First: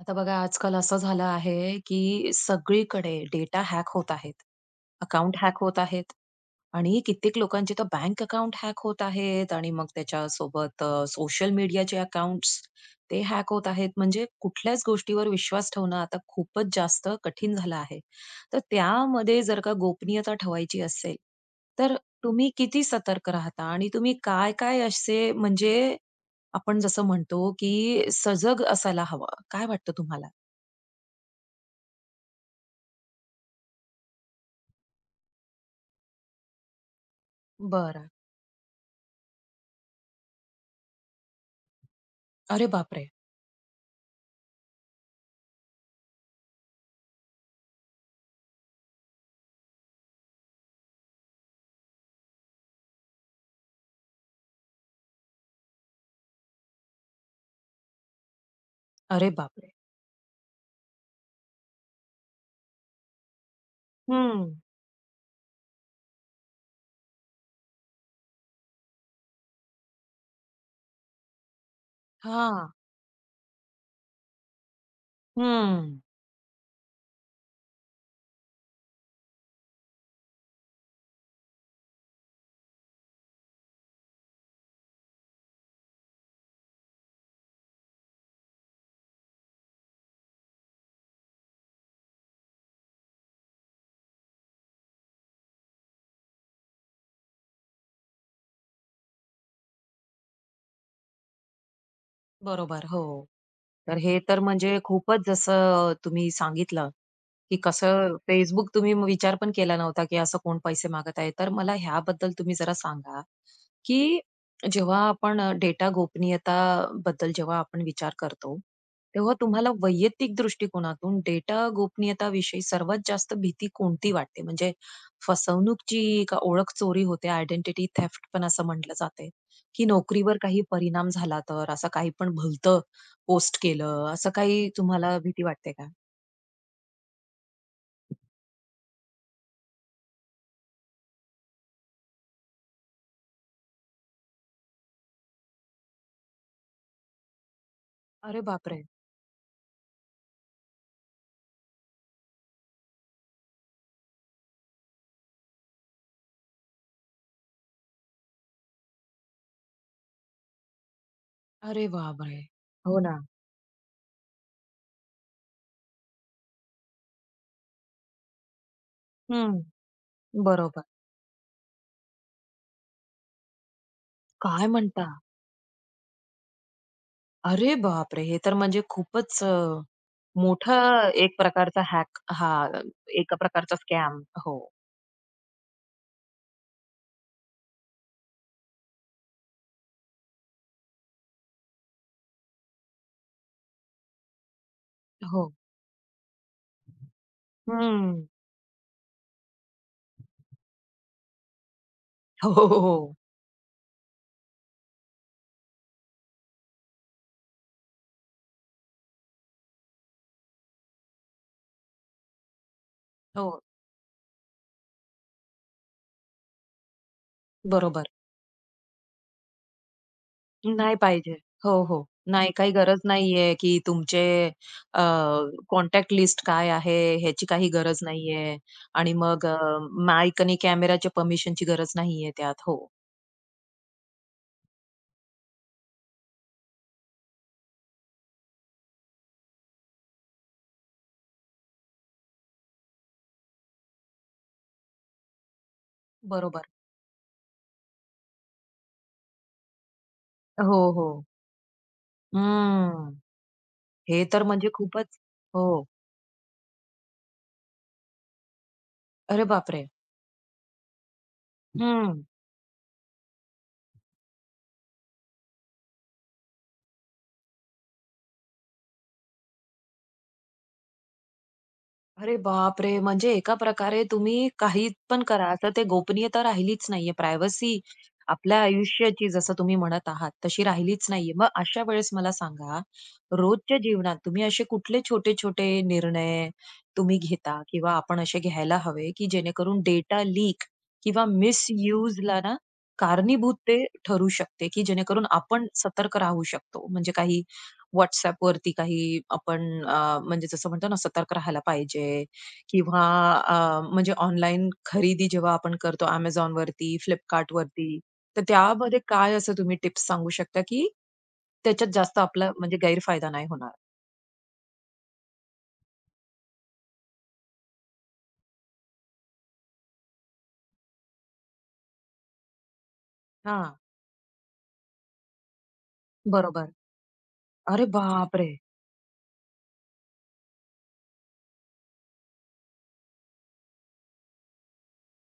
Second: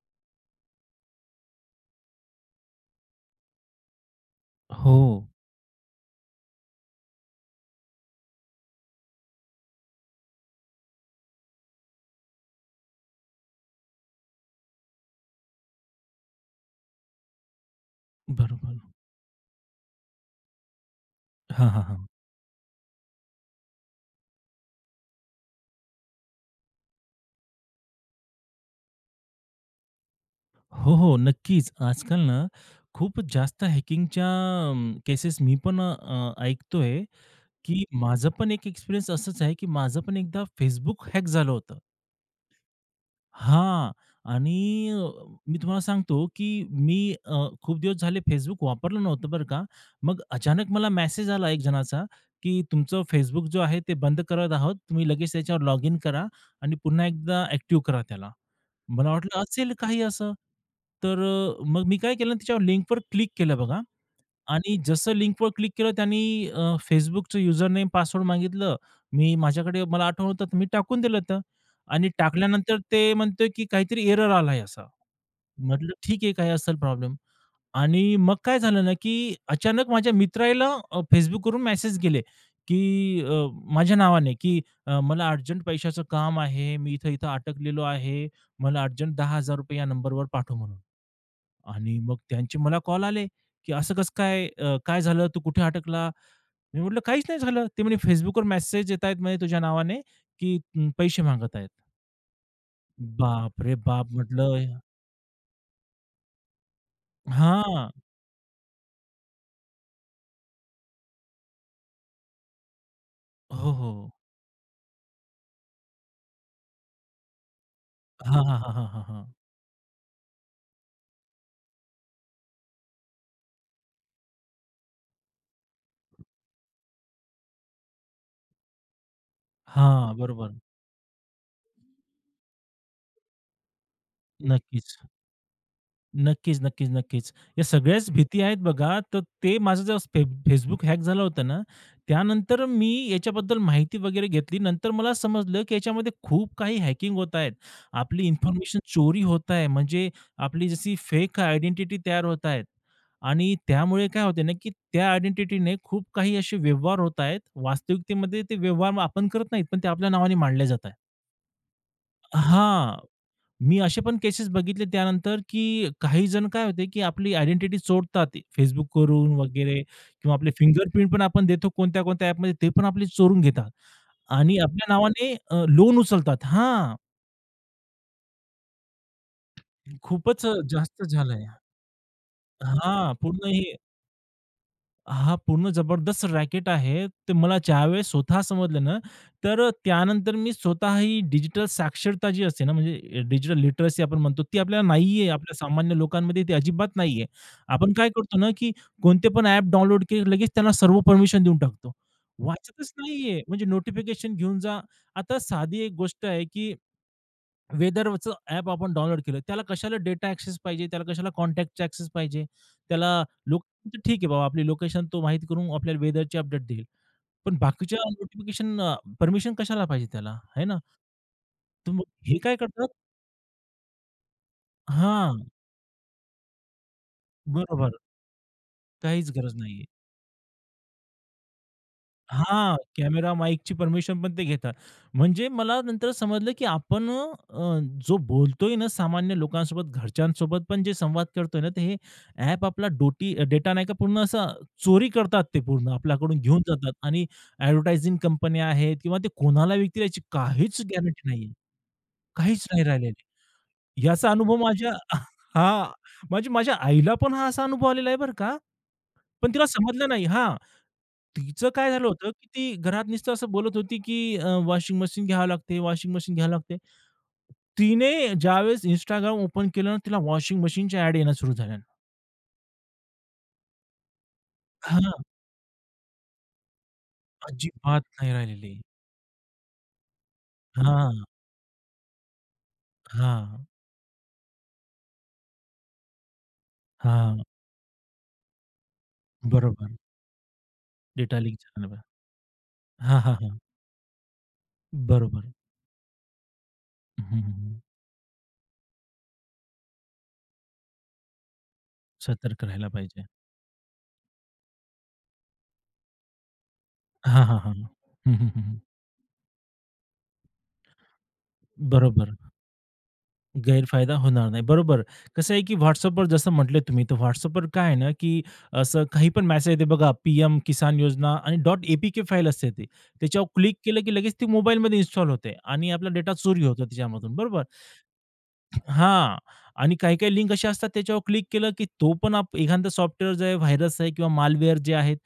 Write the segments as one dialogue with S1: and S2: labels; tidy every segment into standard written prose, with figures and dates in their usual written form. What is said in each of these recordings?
S1: आता बघा आजकाल असं झालं आहे, की सगळीकडे डेटा हॅक होत आहेत.
S2: हो,
S1: अकाउंट हॅक होत आहेत आणि कित्येक लोकांचे तर बँक अकाउंट हॅक होत आहेत आणि मग त्याच्यासोबत सोशल मीडियाचे अकाउंट्स ते हॅक होत आहेत. म्हणजे कुठल्याच गोष्टीवर विश्वास ठेवणं आता खूपच जास्त कठीण झालं आहे. तर
S2: बरोबर.
S1: त्यामध्ये जर का गोपनीयता ठेवायची असेल,
S2: हां, हां,
S1: तर
S2: हां.
S1: तुम्ही किती सतर्क राहता आणि तुम्ही काय-काय असे म्हणजे आपण जसं म्हणतो, की सजग असायला हवा. काय वाटतं तुम्हाला?
S2: हो, हो. नक्कीच. आजकाल ना खूप जास्त हॅकिंगच्या केसेस मी पण ऐकतोय, की
S1: बरं.
S2: माझं पण एक एक्सपिरियन्स असंच आहे, की माझं पण एकदा Facebook हॅक झालं होतं.
S1: अरे बापरे!
S2: हां. आणि मी तुम्हाला सांगतो, की मी खूप दिवस झाले Facebook वापरलं नव्हतं बरं का. मग अचानक मला मेसेज आला एक जणाचा, की तुमचं Facebook जो आहे ते बंद करत आहोत. तुम्ही लगेच त्याच्यावर लॉग इन करा आणि पुन्हा एकदा ॲक्टिव्ह करा त्याला. मला
S1: अरे
S2: वाटलं
S1: बापरे!
S2: असेल काही असं. तर मग मी काय केलं त्याच्यावर लिंकवर क्लिक केलं बघा
S1: हं.
S2: आणि जसं लिंकवर क्लिक केलं त्यांनी अ, Facebookचं युजर नेम, पासवर्ड मागितलं. मी माझ्याकडे मला आठवण होतं, तर मी टाकून दिलं होतं आणि
S1: हां.
S2: टाकल्यानंतर ते म्हणतोय, की काहीतरी एरर आलाय असा. म्हटलं
S1: हं.
S2: ठीक आहे, काय असेल प्रॉब्लेम आणि मग काय झालं ना, की अचानक माझ्या मित्राला Facebookवरून मेसेज गेले, की माझ्या नावाने, की "मला अर्जंट पैशाचं काम आहे. मी इथं-इथं अटकलेलो आहे. मला अर्जंट ₹10,000 या नंबरवर पाठव" म्हणून. आणि मग त्यांचे मला कॉल आले, की "असं कसं काय? काय झालं? तू कुठे अटकला?" मी म्हटलं, "काहीच नाही झालं." ते म्हणे, "Facebookवर मेसेज येत आहेत म्हणे तुझ्या नावाने, की पैसे मागत आहेत."
S1: बरोबर. हो.
S2: बाप रे
S1: तर
S2: बाप!
S1: हे तर
S2: म्हटलं
S1: म्हणजे खूपच जसं तुम्ही सांगितलं, की
S2: हां.
S1: कसं Facebook तुम्ही विचार पण केला नव्हता, की असं कोण पैसे मागत आहे. तर मला ह्याबद्दल तुम्ही जरा सांगा,
S2: हो,
S1: की
S2: हो.
S1: जेव्हा आपण डेटा गोपनीयता बद्दल जेव्हा आपण विचार
S2: हां, हां,
S1: करतो,
S2: हां, हां, हां, हां.
S1: तेव्हा तुम्हाला वैयक्तिक दृष्टिकोनातून डेटा गोपनीयताविषयी सर्वात जास्त भीती कोणती वाटते? म्हणजे फसवणूकची का ओळख चोरी होते, आयडेंटिटी थेफ्ट पण असं म्हटलं जाते, की
S2: हां,
S1: नोकरीवर
S2: बरोबर.
S1: काही परिणाम झाला तर असं काही पण भलतं पोस्ट केलं, असं काही
S2: नक्कीच.
S1: तुम्हाला भीती वाटते का?
S2: नक्कीच, नक्कीच, नक्कीच. या सगळ्याच भीती आहेत बघा. तर ते माझं जेव्हा Facebook हॅक झाला होता ना, त्यानंतर मी याच्याबद्दल माहिती वगैरे घेतली. नंतर मला समजलं, की याच्यामध्ये खूप काही हॅकिंग होत आहेत. आपली
S1: अरे
S2: इन्फॉर्मेशन
S1: बापरे!
S2: चोरी होत आहे. म्हणजे आपली जशी फेक आयडेंटिटी तयार होत आहेत. आणि त्यामुळे काय होते ना, की त्या आयडेंटिटीने खूप काही असे व्यवहार होत आहेत. वास्तविकतेमध्ये ते व्यवहार आपण करत नाहीत, पण ते आपल्या नावाने मांडले जात आहेत.
S1: अरे बापरे!
S2: हां.
S1: हो ना.
S2: मी असे पण केसेस बघितले त्यानंतर, की काही जण काय होते, की आपली आयडेंटिटी चोरतात Facebookवरून
S1: हं,
S2: वगैरे किंवा आपले
S1: बरोबर.
S2: फिंगरप्रिंट पण आपण देतो कोणत्या-कोणत्या ॲपमध्ये ते पण आपली चोरून घेतात आणि
S1: काय
S2: आपल्या
S1: म्हणता?
S2: नावाने लोन उचलतात. हां,
S1: अरे बापरे! हे तर म्हणजे खूपच
S2: खूपच
S1: मोठा
S2: जास्त
S1: एक
S2: झालंय.
S1: प्रकारचा हॅक हा
S2: हां,
S1: एका
S2: पूर्ण हे
S1: प्रकारचा स्कॅम. हो,
S2: हां, पूर्ण जबरदस्त रॅकेट आहे. ते मला ज्यावेळेस स्वतः समजलं ना, तर त्यानंतर मी स्वतः ही डिजिटल साक्षरता जी असते ना, म्हणजे डिजिटल लिटरसी आपण म्हणतो, ती आपल्याला नाहीये.
S1: हो.
S2: आपल्या सामान्य लोकांमध्ये ती अजिबात नाहीये. आपण काय
S1: हं.
S2: करतो ना, की कोणते पण ॲप डाउनलोड केले, लगेच त्यांना सर्व परमिशन देऊन टाकतो.
S1: हो, हो,
S2: वाचतच
S1: हो.
S2: नाहीये. म्हणजे नोटिफिकेशन घेऊन जा. आता साधी एक गोष्ट आहे, की वेदरचं ॲप आपण डाउनलोड केलं. त्याला कशाला डेटा ॲक्सेस पाहिजे, त्याला कशाला कॉन्टॅक्टचा ॲक्सेस पाहिजे. त्याला
S1: हो,
S2: लोक ठीक आहे बाबा आपली लोकेशन तो माहिती करून आपल्याला वेदरचे अपडेट देईल. पण बाकीच्या
S1: बरोबर.
S2: नोटिफिकेशन परमिशन कशाला पाहिजे त्याला, आहे ना?
S1: नाही पाहिजे. हो,
S2: तर मग
S1: हो.
S2: हे
S1: नाही,
S2: काय
S1: काही
S2: करतात
S1: गरज नाहीये, की तुमचे अ,
S2: हां,
S1: कॉन्टॅक्ट लिस्ट काय आहे, ह्याची काही
S2: बरोबर.
S1: गरज नाहीये आणि
S2: काहीच
S1: मग
S2: गरज नाही.
S1: माईक आणि कॅमेराच्या परमिशनची गरज नाहीये त्यात.
S2: हां,
S1: हो,
S2: कॅमेरा, माईकची परमिशन पण ते घेतात. म्हणजे मला नंतर समजलं, की आपण जो बोलतोय ना सामान्य लोकांसोबत, घरच्यांसोबत पण जे संवाद करतोय ना, ते हे ॲप आपला डोटी डेटा नाही का पूर्ण असा चोरी करतात ते पूर्ण आपल्याकडून घेऊन
S1: बरोबर.
S2: जातात आणि ॲडव्हर्टायझिंग कंपन्या आहेत किंवा ते कोणाला विकतील याची
S1: हो,
S2: काहीच
S1: हो.
S2: गॅरंटी नाहीये. काहीच नाही
S1: हम्म.
S2: राहिलेली.
S1: हे
S2: याचा
S1: तर
S2: अनुभव
S1: म्हणजे
S2: माझ्या
S1: खूपच
S2: हां,
S1: हो.
S2: म्हणजे माझ्या आईला पण हा असा अनुभव आलेला आहे बरं का.
S1: अरे
S2: पण तिला
S1: बापरे!
S2: समजलं नाही हां. तिचं काय झालं
S1: हं.
S2: होतं, की ती घरात नुसतं असं बोलत होती, की वॉशिंग मशीन घ्यावं लागते, वॉशिंग मशीन घ्यावं लागते. तिने ज्यावेळेस Instagram ओपन केलं ना, तिला वॉशिंग मशीनच्या ॲड येणं सुरू झाल्या.
S1: अरे बापरे! म्हणजे एका प्रकारे तुम्ही काही
S2: हां,
S1: पण करा, तर ते गोपनीयता राहिलीच नाहीये. प्रायव्हसी
S2: अजिबात नाही
S1: आपल्या
S2: राहिलेली.
S1: आयुष्याची जसं तुम्ही म्हणत आहात, तशी राहिलीच
S2: हां,
S1: नाहीये. मग अशा वेळेस मला सांगा,
S2: हां,
S1: रोजच्या जीवनात तुम्ही असे कुठले छोटे-छोटे निर्णय तुम्ही
S2: हां.
S1: घेता किंवा आपण असे घ्यायला हवे, की जेणेकरून
S2: बरोबर.
S1: डेटा लीक किंवा
S2: डिटॉलिंगच्या बरोबर.
S1: मिसयूजला ना
S2: हां, हां,
S1: कारणीभूत
S2: हां.
S1: ते ठरू शकते, की जेणेकरून
S2: बरोबर.
S1: आपण सतर्क राहू शकतो? म्हणजे
S2: हं, हं,
S1: काही
S2: हं.
S1: WhatsAppवरती काही आपण म्हणजे जसं म्हणतो ना सतर्क राहायला पाहिजे
S2: सतर्क राहायला
S1: किंवा
S2: पाहिजे.
S1: म्हणजे ऑनलाईन खरेदी जेव्हा आपण करतो Amazonवरती,
S2: हां, हां, हां.
S1: Flipkartवरती,
S2: हं,
S1: तर
S2: हं, हं.
S1: त्यामध्ये काय असं तुम्ही टिप्स सांगू शकता, की त्याच्यात जास्त
S2: बरोबर.
S1: आपला म्हणजे गैरफायदा नाही होणार?
S2: गैरफायदा होणार नाही. बरोबर. कसं आहे की WhatsAppवर जसं म्हटले तुम्ही, तर WhatsAppवर काय आहे ना, की असं काही पण मेसेज येते बघा, पी-एम किसान योजना आणि डॉट ए-पी-के फाईल असते ते त्याच्यावर
S1: हां,
S2: क्लिक केलं की लगेच ती मोबाईलमध्ये इन्स्टॉल होते आणि आपला डेटा चोरी
S1: बरोबर.
S2: होतो त्याच्यामधून. बरोबर?
S1: अरे बापरे!
S2: हां. आणि काही-काही लिंक अशा असतात त्याच्यावर क्लिक केलं, की तो पण एखादा सॉफ्टवेअर जे आहे, व्हायरस आहे किंवा मालवेअर जे आहेत,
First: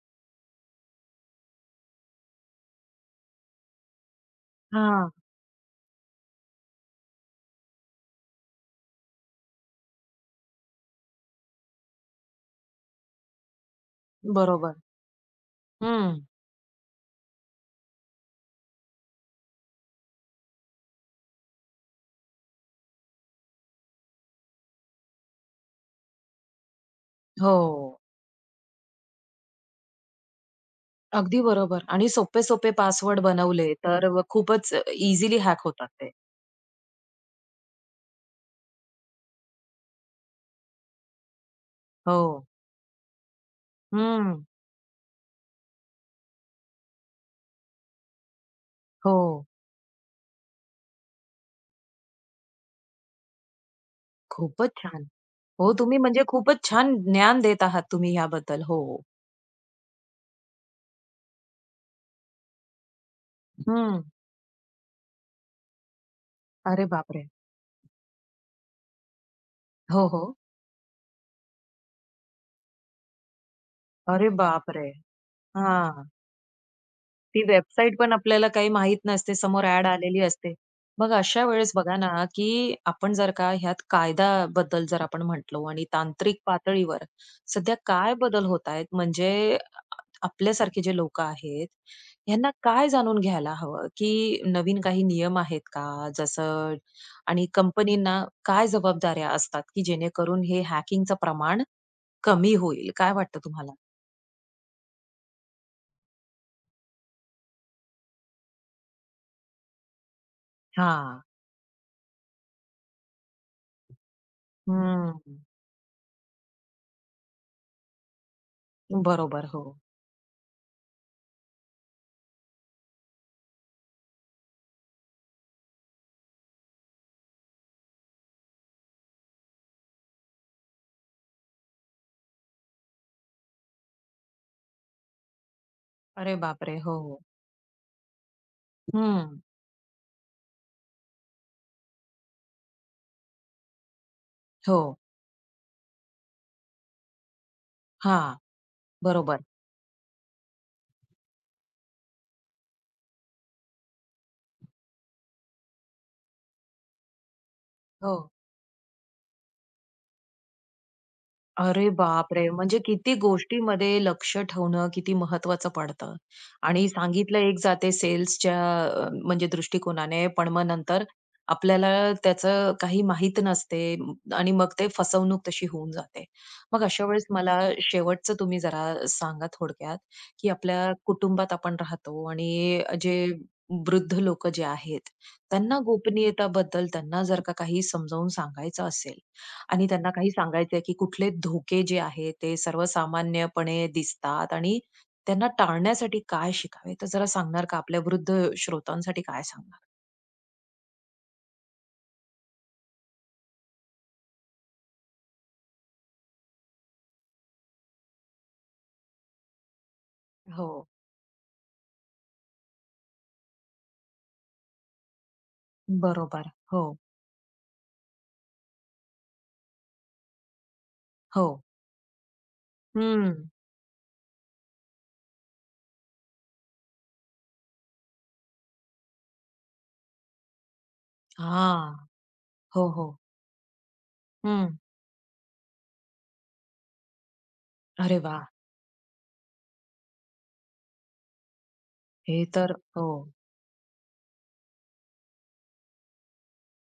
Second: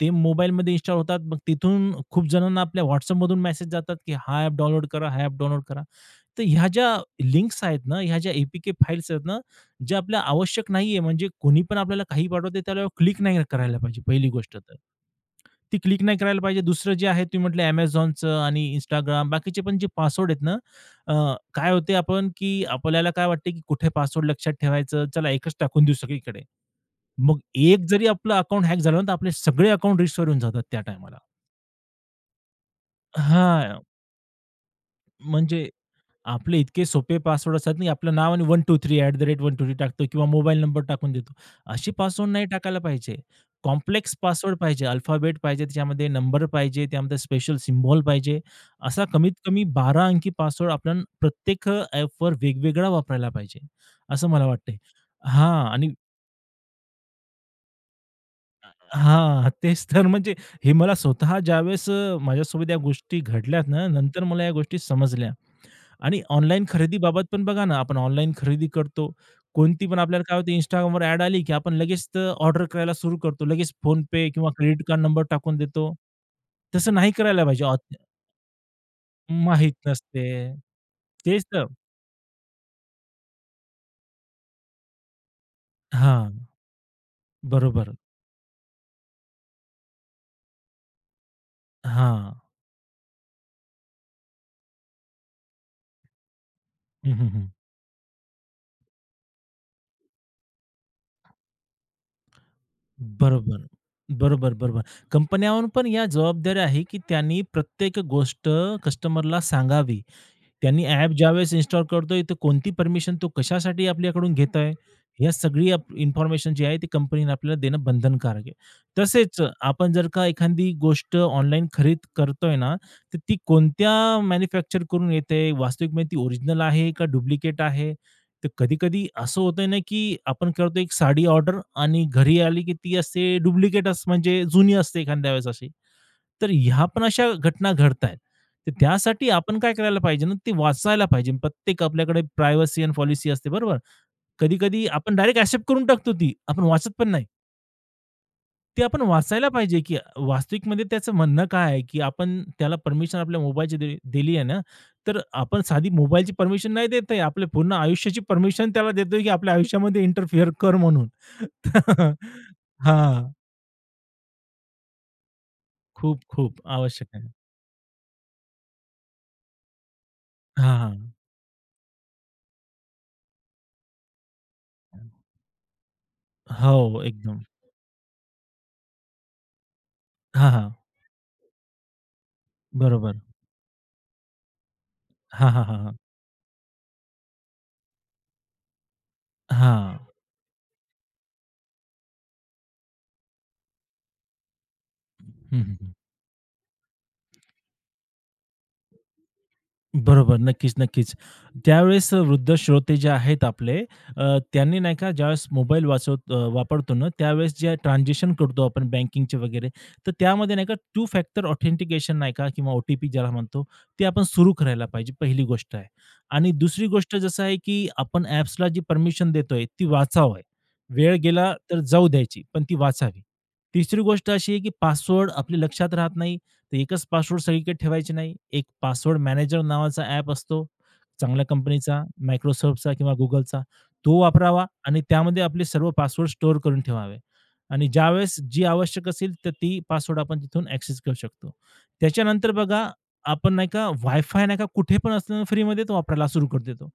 S2: ते मोबाईलमध्ये इन्स्टॉल होतात. मग तिथून खूप जणांना आपल्या WhatsAppमधून मेसेज जातात, की हा ॲप डाउनलोड करा,
S1: हां,
S2: हा ॲप डाउनलोड करा. तर ह्या ज्या लिंक्स आहेत ना, ह्या ज्या ए पी आहेत ना, ज्या आपल्या आवश्यक नाहीये, म्हणजे कोणी पण आपल्याला काही पाठवते त्याला क्लिक नाही करायला पाहिजे पहिली गोष्ट तर.
S1: बरोबर.
S2: ती क्लिक नाही
S1: हं.
S2: करायला पाहिजे. दुसरं जे आहे तुम्ही म्हटलं Amazonचं आणि Instagram बाकीचे पण जे पासवर्ड आहेत ना अ, काय होते आपण, की आपल्याला काय वाटते, की कुठे पासवर्ड लक्षात ठेवायचं, चला एकच टाकून देऊ सगळीकडे. मग एक
S1: हो,
S2: जरी आपलं अकाउंट हॅक झालं ना, तर आपले सगळे अकाउंट रिस्टोअर होऊन जातात त्या टायमाला.
S1: अगदी बरोबर आणि सोपे-सोपे पासवर्ड बनवले,
S2: हां,
S1: तर व खूपच इझिली हॅक
S2: म्हणजे
S1: होतात ते.
S2: आपले इतके सोपे पासवर्ड असतात ना, आपलं नाव आणि 123 ॲट द रेट 123 टाकतो किंवा मोबाईल नंबर टाकून देतो. असे पासवर्ड
S1: हो.
S2: नाही टाकायला पाहिजे. कॉम्प्लेक्स
S1: हं.
S2: पासवर्ड पाहिजे, अल्फाबेट पाहिजे, त्याच्यामध्ये नंबर पाहिजे, त्यामध्ये स्पेशल सिम्बॉल पाहिजे. असा
S1: हो.
S2: कमीत कमी 12 अंकी पासवर्ड आपण प्रत्येक ॲपवर वेगवेगळा वापरायला पाहिजे, असं मला
S1: खूपच
S2: वाटतंय.
S1: छान.
S2: हां
S1: हो,
S2: आणि
S1: तुम्ही म्हणजे खूपच छान ज्ञान देत आहात तुम्ही ह्याबद्दल. हो.
S2: हां, तेच तर म्हणजे हे मला स्वतः ज्यावेळेस माझ्यासोबत या गोष्टी घडल्यात ना,
S1: हं.
S2: नंतर मला या गोष्टी समजल्या. आणि ऑनलाईन
S1: अरे
S2: खरेदीबाबत
S1: बापरे!
S2: पण बघा ना, आपण ऑनलाईन खरेदी करतो. कोणती पण
S1: हो,
S2: आपल्याला
S1: हो.
S2: काय होते Instagramवर ॲड आली, की आपण लगेच तर ऑर्डर करायला सुरू करतो. लगेच
S1: अरे
S2: PhonePe किंवा क्रेडिट
S1: बापरे!
S2: कार्ड नंबर टाकून देतो.
S1: हां.
S2: तसं नाही
S1: ती
S2: करायला पाहिजे.
S1: वेबसाईट पण आपल्याला काही माहीत नसते, समोर
S2: माहीत
S1: ॲड आलेली
S2: नसते.
S1: असते. मग
S2: तेच
S1: अशा
S2: तर.
S1: वेळेस बघा ना, की आपण जर का ह्यात कायद्याबद्दल जर आपण म्हटलो आणि
S2: हां,
S1: तांत्रिक पातळीवर सध्या
S2: बरोबर.
S1: काय बदल होत आहेत? म्हणजे आपल्यासारखे जे लोक आहेत,
S2: हां.
S1: ह्यांना काय जाणून घ्यायला हवं, की नवीन काही नियम आहेत का? जसं
S2: हं, हं,
S1: आणि
S2: हं.
S1: कंपनींना काय जबाबदाऱ्या असतात, की जेणेकरून हे हॅकिंगचं प्रमाण कमी होईल? काय वाटतं
S2: बरोबर.
S1: तुम्हाला?
S2: बरोबर, बरोबर. कंपन्यांवर पण या जबाबदाऱ्या आहे, की त्यांनी प्रत्येक गोष्ट कस्टमरला सांगावी. त्यांनी ॲप
S1: हां.
S2: ज्यावेळेस इन्स्टॉल करतोय, तर कोणती परमिशन तो कशासाठी आपल्याकडून घेतोय, या
S1: हं.
S2: सगळी इन्फॉर्मेशन जी आहे ती कंपनीने आपल्याला देणं बंधनकारक आहे. तसेच
S1: बरोबर. हो.
S2: आपण जर का एखादी गोष्ट ऑनलाईन खरीद करतोय ना, तर ती कोणत्या मॅन्युफॅक्चर करून येते, वास्तविकमध्ये ती ओरिजिनल आहे का डुप्लिकेट आहे? तर कधी-कधी असं होतंय ना, की आपण करतो एक साडी ऑर्डर आणि घरी आली की ती असते डुप्लिकेटच म्हणजे जुनी असते एखाद्या वेळेस अशी.
S1: अरे
S2: तर
S1: बापरे!
S2: ह्या पण
S1: हो.
S2: अशा घटना घडतायत. तर त्यासाठी
S1: हं.
S2: आपण काय करायला पाहिजे ना, ते वाचायला पाहिजे. प्रत्येक आपल्याकडे प्रायव्हसी आणि पॉलिसी असते, बरोबर?
S1: हो.
S2: कधी-कधी आपण डायरेक्ट एक्सेप्ट करून टाकतो ती. आपण वाचत पण नाही.
S1: हां.
S2: ते आपण
S1: बरोबर.
S2: वाचायला पाहिजे, की वास्तविकमध्ये त्याचं म्हणणं काय आहे, की आपण त्याला परमिशन आपल्या मोबाईलची दिली आहे ना, तर आपण साधी मोबाईलची परमिशन नाही देत आहे. आपल्या पूर्ण
S1: हो.
S2: आयुष्याची परमिशन त्याला देतोय, की आपल्या आयुष्यामध्ये इंटरफिअर कर म्हणून.
S1: अरे बापरे! म्हणजे किती
S2: हां.
S1: गोष्टीमध्ये लक्ष ठेवणं किती महत्वाचं पडतं.
S2: खूप, खूप
S1: आणि
S2: आवश्यक आहे.
S1: सांगितलं एक जाते सेल्सच्या म्हणजे दृष्टिकोनाने, पण मग
S2: हां, हां.
S1: नंतर आपल्याला त्याचं काही माहीत नसते आणि मग ते फसवणूक तशी होऊन जाते. मग
S2: हो,
S1: अशा वेळेस
S2: एकदम.
S1: मला शेवटचं तुम्ही जरा सांगा थोडक्यात, की
S2: हां, हां.
S1: आपल्या कुटुंबात आपण राहतो आणि जे
S2: बरोबर.
S1: वृद्ध लोकं जे आहेत,
S2: हां, हां, हां,
S1: त्यांना
S2: हां.
S1: गोपनीयताबद्दल त्यांना जर का काही समजावून सांगायचं असेल, आणि
S2: हां.
S1: त्यांना काही सांगायचंय, की कुठले धोके जे आहेत ते सर्वसामान्यपणे दिसतात आणि त्यांना
S2: हं, हं, हं.
S1: टाळण्यासाठी काय शिकावे? तर जरा सांगणार का? आपल्या वृद्ध श्रोतांसाठी काय सांगणार?
S2: बरोबर. नक्कीच, नक्कीच. त्यावेळेस वृद्ध श्रोते जे आहेत आपले त्यांनी नाही का ज्यावेळेस मोबाईल वाचवत वापरतो ना, त्यावेळेस जे ट्रान्झॅक्शन करतो आपण बँकिंगचे वगैरे, तर त्यामध्ये नाही
S1: हो.
S2: का टू फॅक्टर ऑथेंटिकेशन नाही का किंवा ओ-टी-पी ज्याला म्हणतो, ते आपण सुरू करायला पाहिजे, पहिली गोष्ट आहे. आणि
S1: बरोबर.
S2: दुसरी
S1: हो,
S2: गोष्ट जसं आहे, की आपण ॲप्सला जी परमिशन देतोय, ती वाचावी. वेळ
S1: हो.
S2: गेला तर जाऊ द्यायची, पण ती वाचावी.
S1: हं.
S2: तिसरी गोष्ट अशी आहे, की पासवर्ड आपल्या लक्षात राहत नाही, तर एकच पासवर्ड सगळीकडे ठेवायचे नाही. एक पासवर्ड मॅनेजर नावाचा ॲप असतो, चांगल्या कंपनीचा,
S1: हां. हो,
S2: Microsoftचा
S1: हो.
S2: किंवा Googleचा. तो वापरावा
S1: हं.
S2: आणि त्यामध्ये आपले सर्व पासवर्ड स्टोअर करून ठेवावे आणि
S1: अरे
S2: ज्यावेळेस
S1: वाह!
S2: जी आवश्यक असेल, तर ती पासवर्ड आपण तिथून ॲक्सेस करू शकतो.
S1: हे
S2: त्याच्यानंतर
S1: तर
S2: बघा,
S1: हो.
S2: आपण नाही का वायफाय नाही का कुठे पण असताना फ्रीमध्ये तो वापरायला सुरू करून देतो.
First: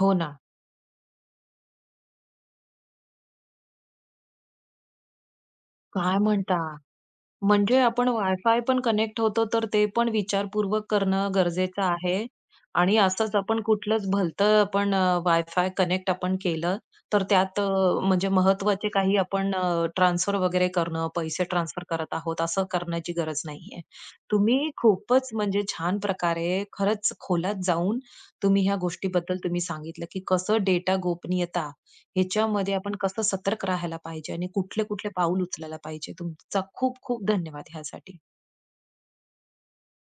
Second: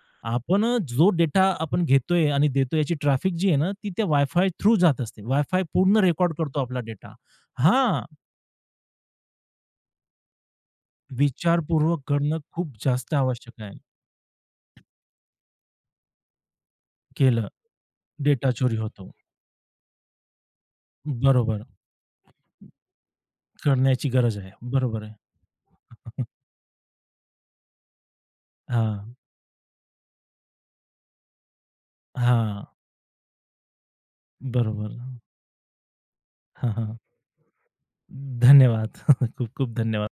S1: हो ना.
S2: आपण जो डेटा आपण घेतोय आणि देतोय याची ट्रॅफिक जी आहे ना, ती त्या वायफाय थ्रू जात असते. वायफाय पूर्ण
S1: काय
S2: रेकॉर्ड
S1: म्हणता?
S2: करतो आपला डेटा.
S1: म्हणजे
S2: हां.
S1: आपण वायफाय पण कनेक्ट होतो, तर ते पण विचारपूर्वक करणं गरजेचं
S2: विचारपूर्वक
S1: आहे.
S2: करणं खूप
S1: आणि
S2: जास्त
S1: असंच आपण
S2: आवश्यक आहे.
S1: कुठलंच भलतं आपण वायफाय कनेक्ट आपण केलं, तर
S2: केलं,
S1: त्यात म्हणजे
S2: डेटा चोरी
S1: महत्त्वाचे
S2: होतो.
S1: काही आपण ट्रान्सफर वगैरे करणं, पैसे
S2: बरोबर.
S1: ट्रान्सफर करत आहोत, असं करण्याची गरज नाहीये.
S2: करण्याची गरज आहे.
S1: तुम्ही
S2: बरोबर आहे.
S1: खूपच म्हणजे छान प्रकारे खरंच खोलात जाऊन तुम्ही ह्या
S2: हां,
S1: गोष्टीबद्दल तुम्ही सांगितलं, की कसं डेटा गोपनीयता
S2: हां.
S1: ह्याच्यामध्ये आपण कसं सतर्क राहायला पाहिजे आणि
S2: बरोबर.
S1: कुठले-कुठले पाऊल उचलायला पाहिजे. तुमचा
S2: हां, हां.
S1: खूप-खूप धन्यवाद ह्यासाठी.
S2: धन्यवाद. खूप खूप धन्यवाद.